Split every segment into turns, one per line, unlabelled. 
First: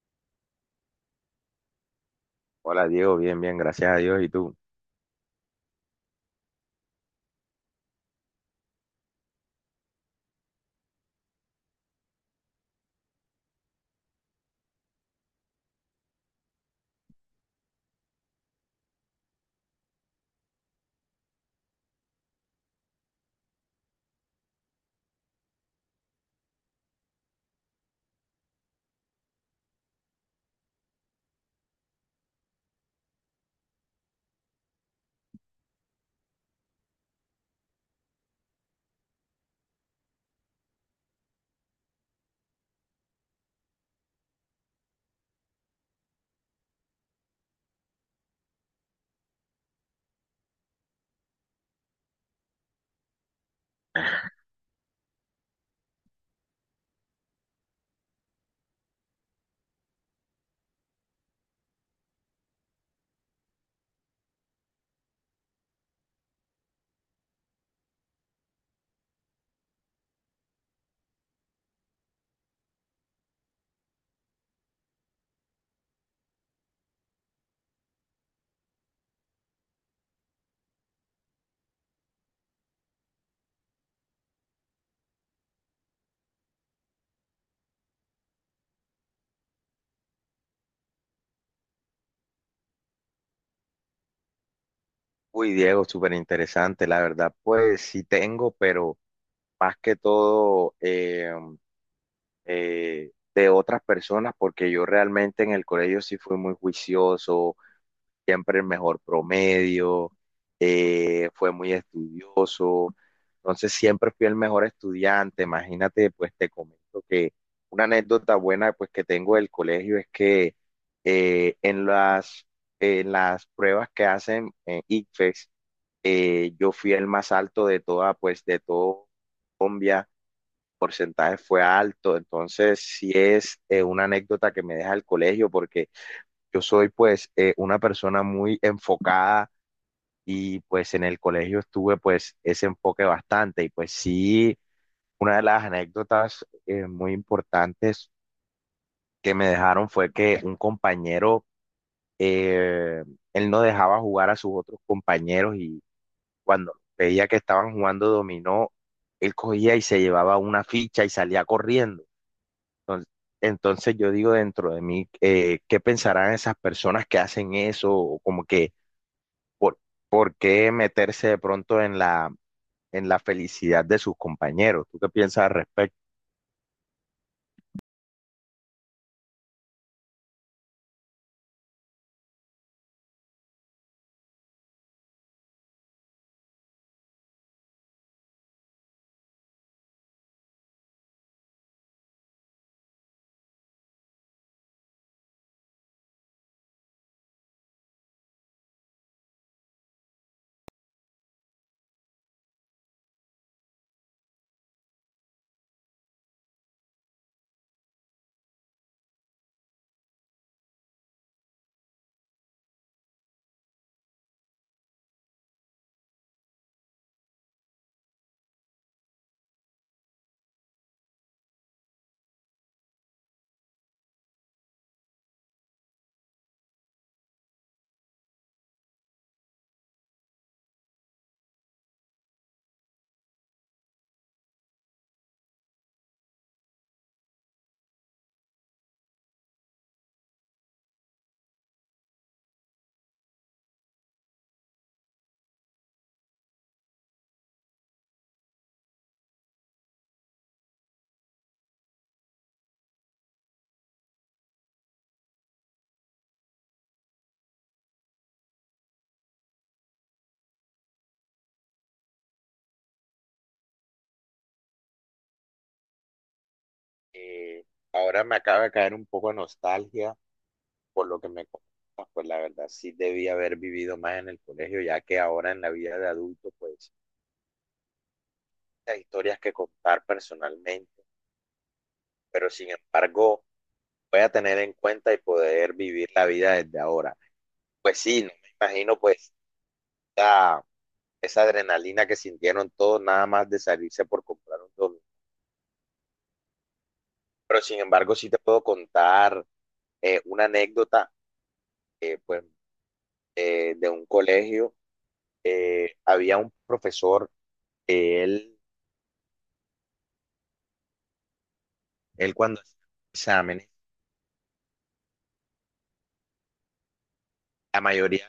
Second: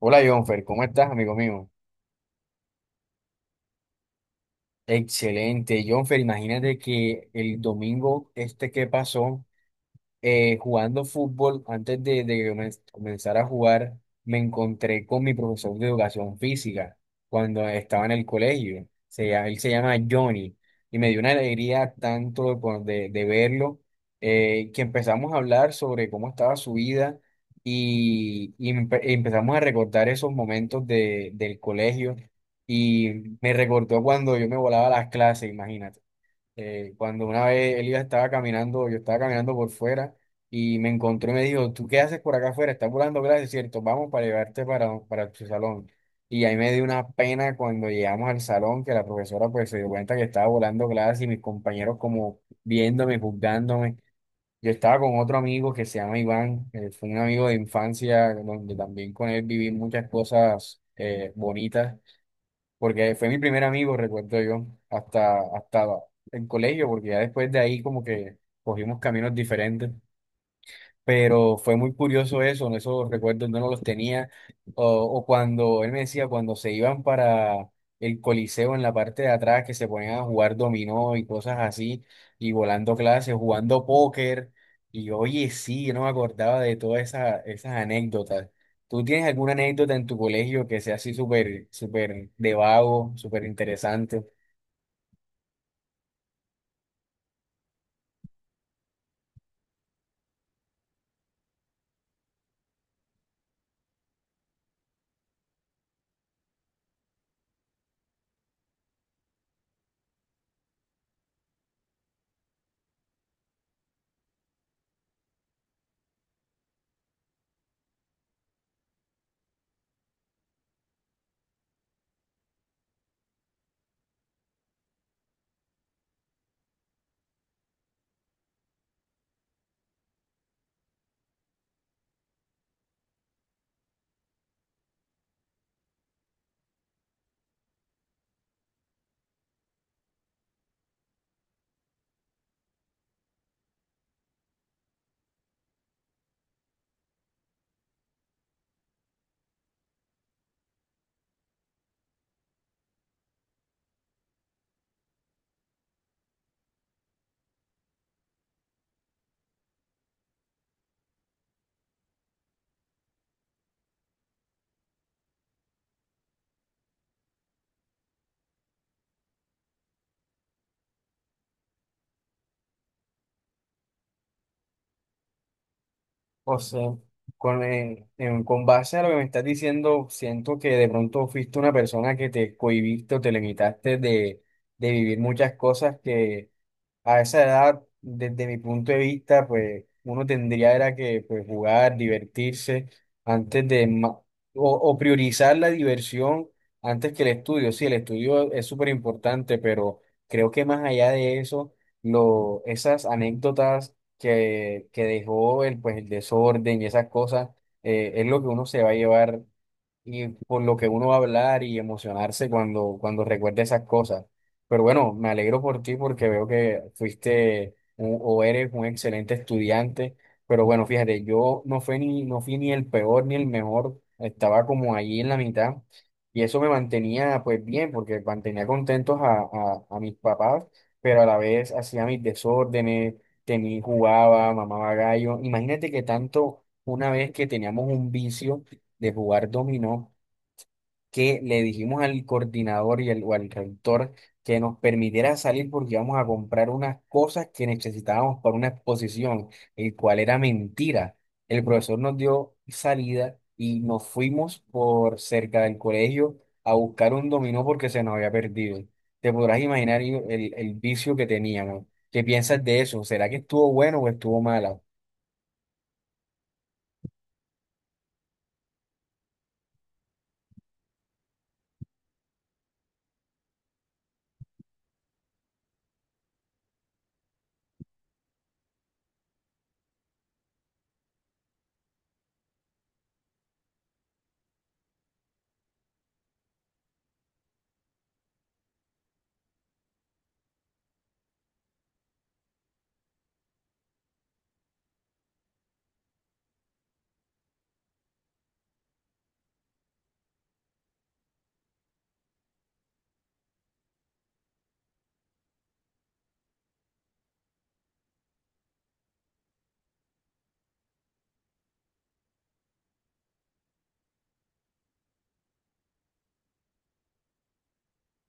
Hola Jonfer, ¿cómo estás, amigo mío?
Hola Diego, bien, bien, gracias a Dios. ¿Y tú?
Excelente, Jonfer, imagínate que el domingo este que pasó, jugando fútbol, antes de que comenzar a jugar, me encontré con mi profesor de educación física cuando estaba en el colegio. Él se llama Johnny y me dio una alegría tanto de verlo que empezamos a hablar sobre cómo estaba su vida y empezamos a recordar esos momentos del colegio y me recordó cuando yo me volaba a las clases, imagínate. Cuando una vez Elías estaba caminando, yo estaba caminando por fuera y me encontró y me dijo, ¿tú qué haces por acá afuera? Estás volando clases, ¿cierto? Vamos para llevarte para tu salón. Y ahí me dio una pena cuando llegamos al salón, que la profesora pues se dio cuenta que estaba volando clases y mis compañeros como viéndome, juzgándome. Yo estaba con otro amigo que se llama Iván, fue un amigo de infancia, donde también con él viví muchas cosas bonitas porque fue mi primer amigo, recuerdo yo, hasta el colegio, porque ya después de ahí como que cogimos caminos diferentes, pero fue muy curioso eso, esos recuerdos no los tenía, o cuando él me decía, cuando se iban para el Coliseo en la parte de atrás, que se ponían a jugar dominó y cosas así, y volando clases, jugando póker, y oye, sí, yo no me acordaba de todas esas anécdotas. ¿Tú tienes alguna anécdota en tu colegio que sea así súper, súper de vago, súper interesante?
Uy, Diego, súper interesante, la verdad. Pues sí tengo, pero más que todo de otras personas, porque yo realmente en el colegio sí fui muy juicioso, siempre el mejor promedio, fue muy estudioso, entonces siempre fui el mejor estudiante, imagínate. Pues te comento que una anécdota buena pues que tengo del colegio es que eh, en las, en las pruebas que hacen en ICFES, yo fui el más alto de toda, pues de todo Colombia. El porcentaje fue alto, entonces sí es una anécdota que me deja el colegio porque yo soy pues una persona muy enfocada, y pues en el colegio estuve pues ese enfoque bastante. Y pues sí, una de las anécdotas muy importantes que me dejaron fue que un compañero, eh, él no dejaba jugar a sus otros compañeros, y cuando veía que estaban jugando dominó, él cogía y se llevaba una ficha y salía corriendo. Entonces, entonces, yo digo dentro de mí, ¿qué pensarán esas personas que hacen eso? O como que, ¿por, ¿por qué meterse de pronto en la felicidad de sus compañeros? ¿Tú qué piensas al respecto?
O sea, con base a lo que me estás diciendo, siento que de pronto fuiste una persona que te cohibiste o te limitaste de vivir muchas cosas que a esa edad, desde mi punto de vista, pues uno tendría era que pues, jugar, divertirse, antes de ma- o priorizar la diversión antes que el estudio. Sí, el estudio es súper importante, pero creo que más allá de eso, esas anécdotas que dejó pues, el desorden y esas cosas, es lo que uno se va a llevar y por lo que uno va a hablar y emocionarse cuando recuerde esas cosas. Pero bueno, me alegro por ti porque veo que fuiste un- o eres un excelente estudiante. Pero bueno, fíjate, yo no fui ni el peor ni el mejor. Estaba como allí en la mitad. Y eso me mantenía pues bien porque mantenía contentos a mis papás, pero a la vez hacía mis desórdenes, tenía, jugaba, mamaba gallo. Imagínate que tanto una vez que teníamos un vicio de jugar dominó que le dijimos al coordinador y al rector que nos permitiera salir porque íbamos a comprar unas cosas que necesitábamos para una exposición, el cual era mentira. El profesor nos dio salida y nos fuimos por cerca del colegio a buscar un dominó porque se nos había perdido. Te podrás imaginar el vicio que teníamos. ¿Qué piensas de eso? ¿Será que estuvo bueno o estuvo malo?
Eh, Ahora me acaba de caer un poco de nostalgia por lo que me comentas. Pues la verdad sí debí haber vivido más en el colegio, ya que ahora en la vida de adulto, pues hay historias que contar personalmente, pero sin embargo voy a tener en cuenta y poder vivir la vida desde ahora. Pues sí, no me imagino pues esa, esa adrenalina que sintieron todos nada más de salirse por comprar un domingo. Pero sin embargo sí te puedo contar una anécdota, eh, pues, de un colegio. Había un profesor, eh, él, él cuando hacía exámenes, la mayoría,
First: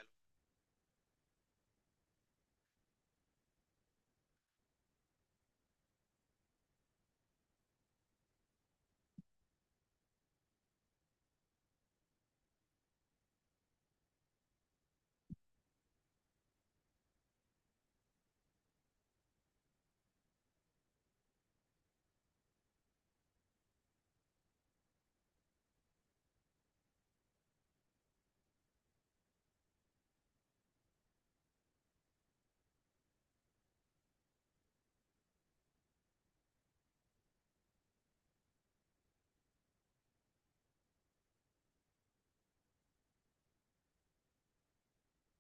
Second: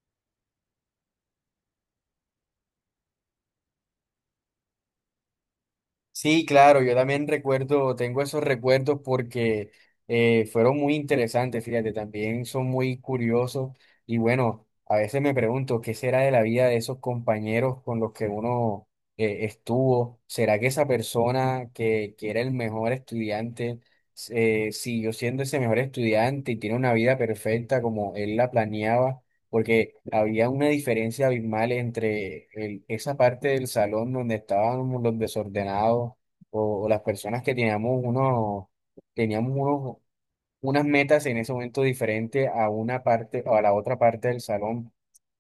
Sí, claro, yo también recuerdo, tengo esos recuerdos porque fueron muy interesantes, fíjate, también son muy curiosos y bueno, a veces me pregunto qué será de la vida de esos compañeros con los que uno estuvo, será que esa persona que era el mejor estudiante siguió siendo ese mejor estudiante y tiene una vida perfecta como él la planeaba, porque había una diferencia abismal entre esa parte del salón donde estábamos los desordenados o las personas que teníamos unos unas metas en ese momento diferente a una parte o a la otra parte del salón,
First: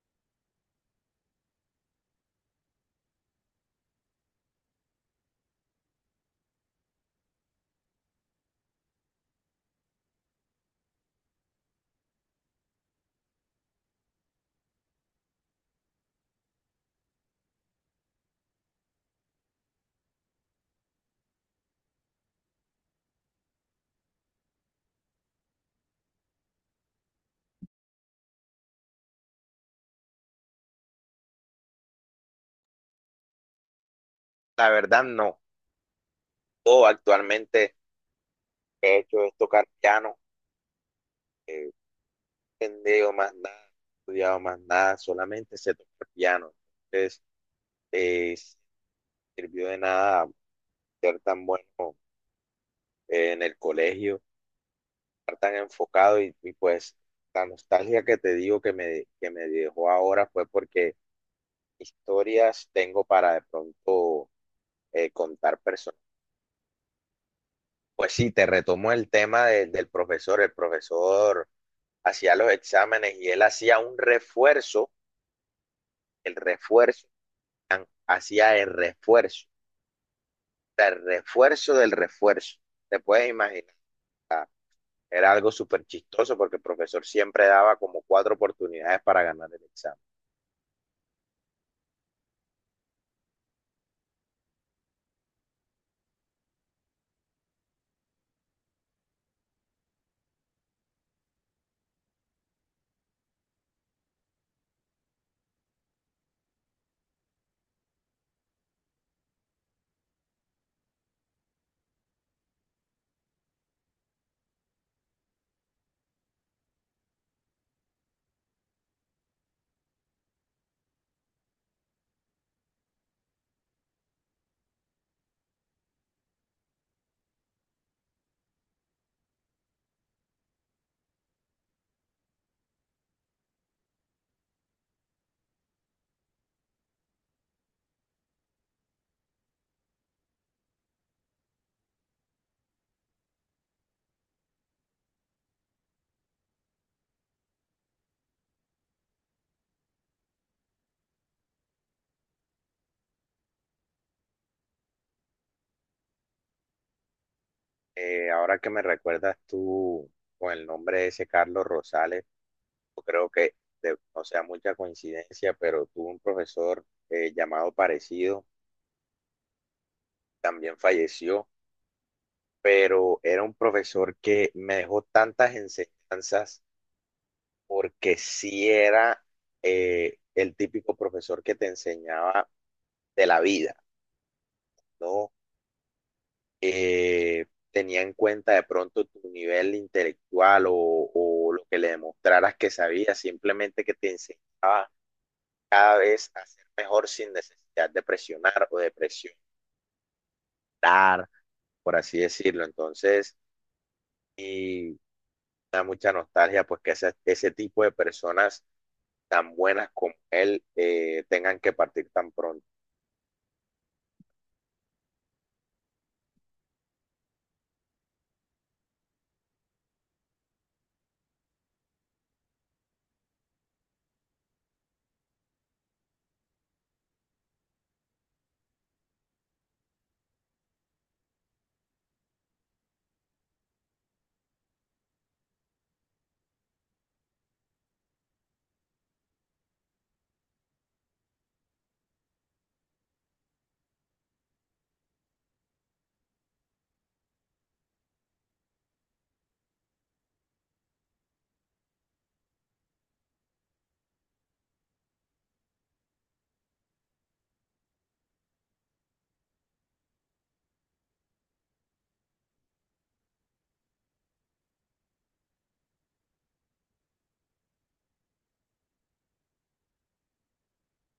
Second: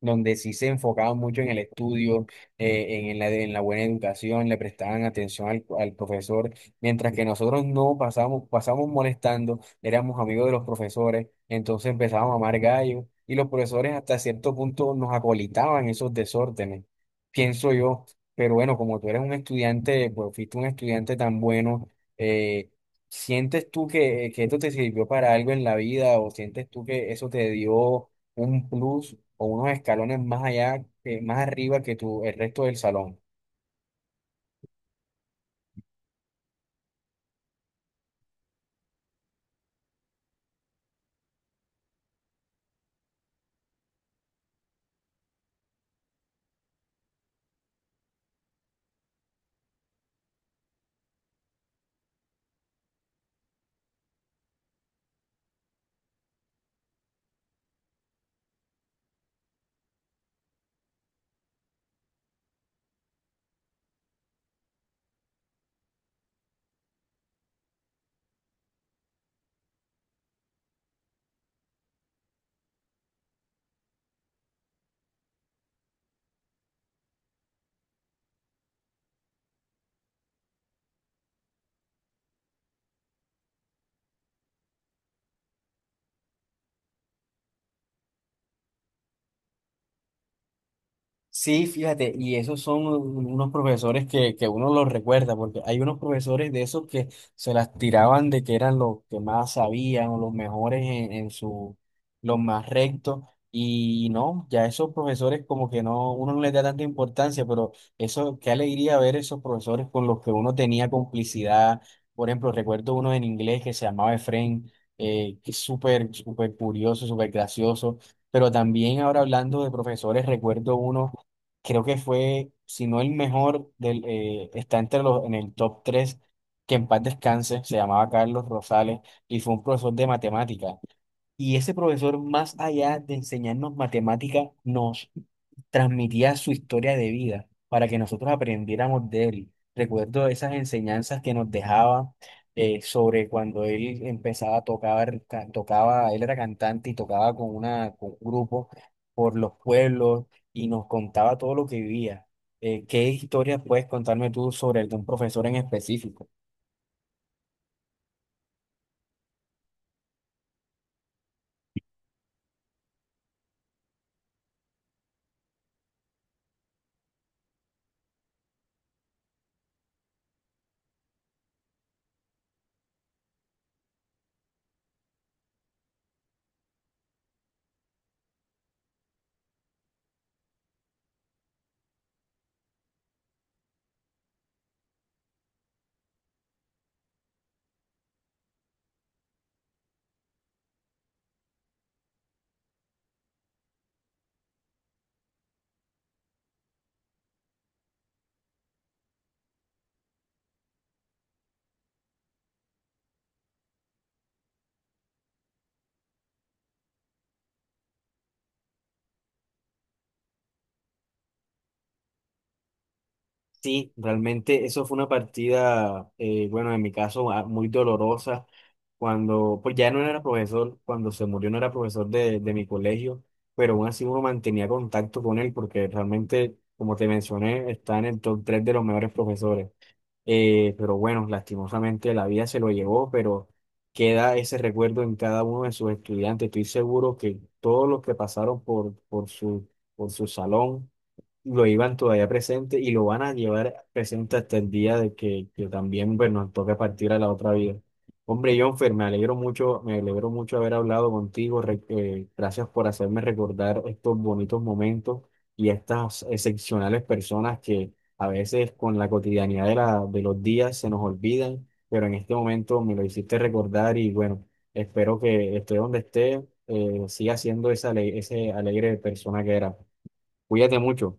donde sí se enfocaban mucho en el estudio, en la buena educación, le prestaban atención al profesor, mientras que nosotros no pasábamos, pasábamos molestando, éramos amigos de los profesores, entonces empezábamos a amar gallo y los profesores hasta cierto punto nos acolitaban esos desórdenes, pienso yo. Pero bueno, como tú eres un estudiante, pues fuiste un estudiante tan bueno, eh, ¿sientes tú que esto te sirvió para algo en la vida, o sientes tú que eso te dio un plus o unos escalones más allá, más arriba que el resto del salón?
la verdad no, todo actualmente he hecho es tocar piano. No he entendido más nada, no he estudiado más nada, solamente sé tocar piano. Entonces sí sirvió de nada ser tan bueno en el colegio, estar tan enfocado. Y pues la nostalgia que te digo que que me dejó ahora fue porque historias tengo para de pronto contar personas. Pues sí, te retomo el tema del profesor. El profesor hacía los exámenes y él hacía un refuerzo, el refuerzo, hacía el refuerzo, o sea, el refuerzo del refuerzo. Te puedes imaginar, era algo súper chistoso porque el profesor siempre daba como cuatro oportunidades para ganar el examen.
Sí, fíjate, y esos son unos profesores que uno los recuerda, porque hay unos profesores de esos que se las tiraban de que eran los que más sabían o los mejores los más rectos, y no, ya esos profesores como que no, uno no les da tanta importancia, pero eso, qué alegría ver esos profesores con los que uno tenía complicidad. Por ejemplo, recuerdo uno en inglés que se llamaba Efraín, que es súper, súper curioso, súper gracioso, pero también ahora hablando de profesores, recuerdo uno, creo que fue, si no el mejor, está entre en el top tres, que en paz descanse, se llamaba Carlos Rosales y fue un profesor de matemática. Y ese profesor, más allá de enseñarnos matemática, nos transmitía su historia de vida para que nosotros aprendiéramos de él. Recuerdo esas enseñanzas que nos dejaba sobre cuando él empezaba a tocar, tocaba, él era cantante y tocaba con un grupo por los pueblos y nos contaba todo lo que vivía. ¿Qué historias puedes contarme tú sobre algún profesor en específico?
Ahora que me recuerdas tú con el nombre de ese Carlos Rosales, yo creo que, o sea, mucha coincidencia, pero tuve un profesor llamado parecido, también falleció, pero era un profesor que me dejó tantas enseñanzas porque sí era el típico profesor que te enseñaba de la vida, ¿no? Tenía en cuenta de pronto tu nivel intelectual o lo que le demostraras que sabías, simplemente que te enseñaba cada vez a ser mejor sin necesidad de presionar o de presionar, por así decirlo. Entonces, y da mucha nostalgia pues que ese tipo de personas tan buenas como él tengan que partir tan pronto.
Sí, realmente eso fue una partida, bueno, en mi caso ah, muy dolorosa, cuando, pues ya no era profesor, cuando se murió no era profesor de mi colegio, pero aún así uno mantenía contacto con él porque realmente, como te mencioné, está en el top 3 de los mejores profesores. Pero bueno, lastimosamente la vida se lo llevó, pero queda ese recuerdo en cada uno de sus estudiantes. Estoy seguro que todos los que pasaron por su salón lo iban todavía presente y lo van a llevar presente hasta el día de que también pues, nos toque partir a la otra vida. Hombre, Jonfer, me alegro mucho haber hablado contigo. Gracias por hacerme recordar estos bonitos momentos y estas excepcionales personas que a veces con la cotidianidad de los días se nos olvidan, pero en este momento me lo hiciste recordar y bueno, espero que esté donde esté, siga siendo ese alegre persona que era. Cuídate mucho.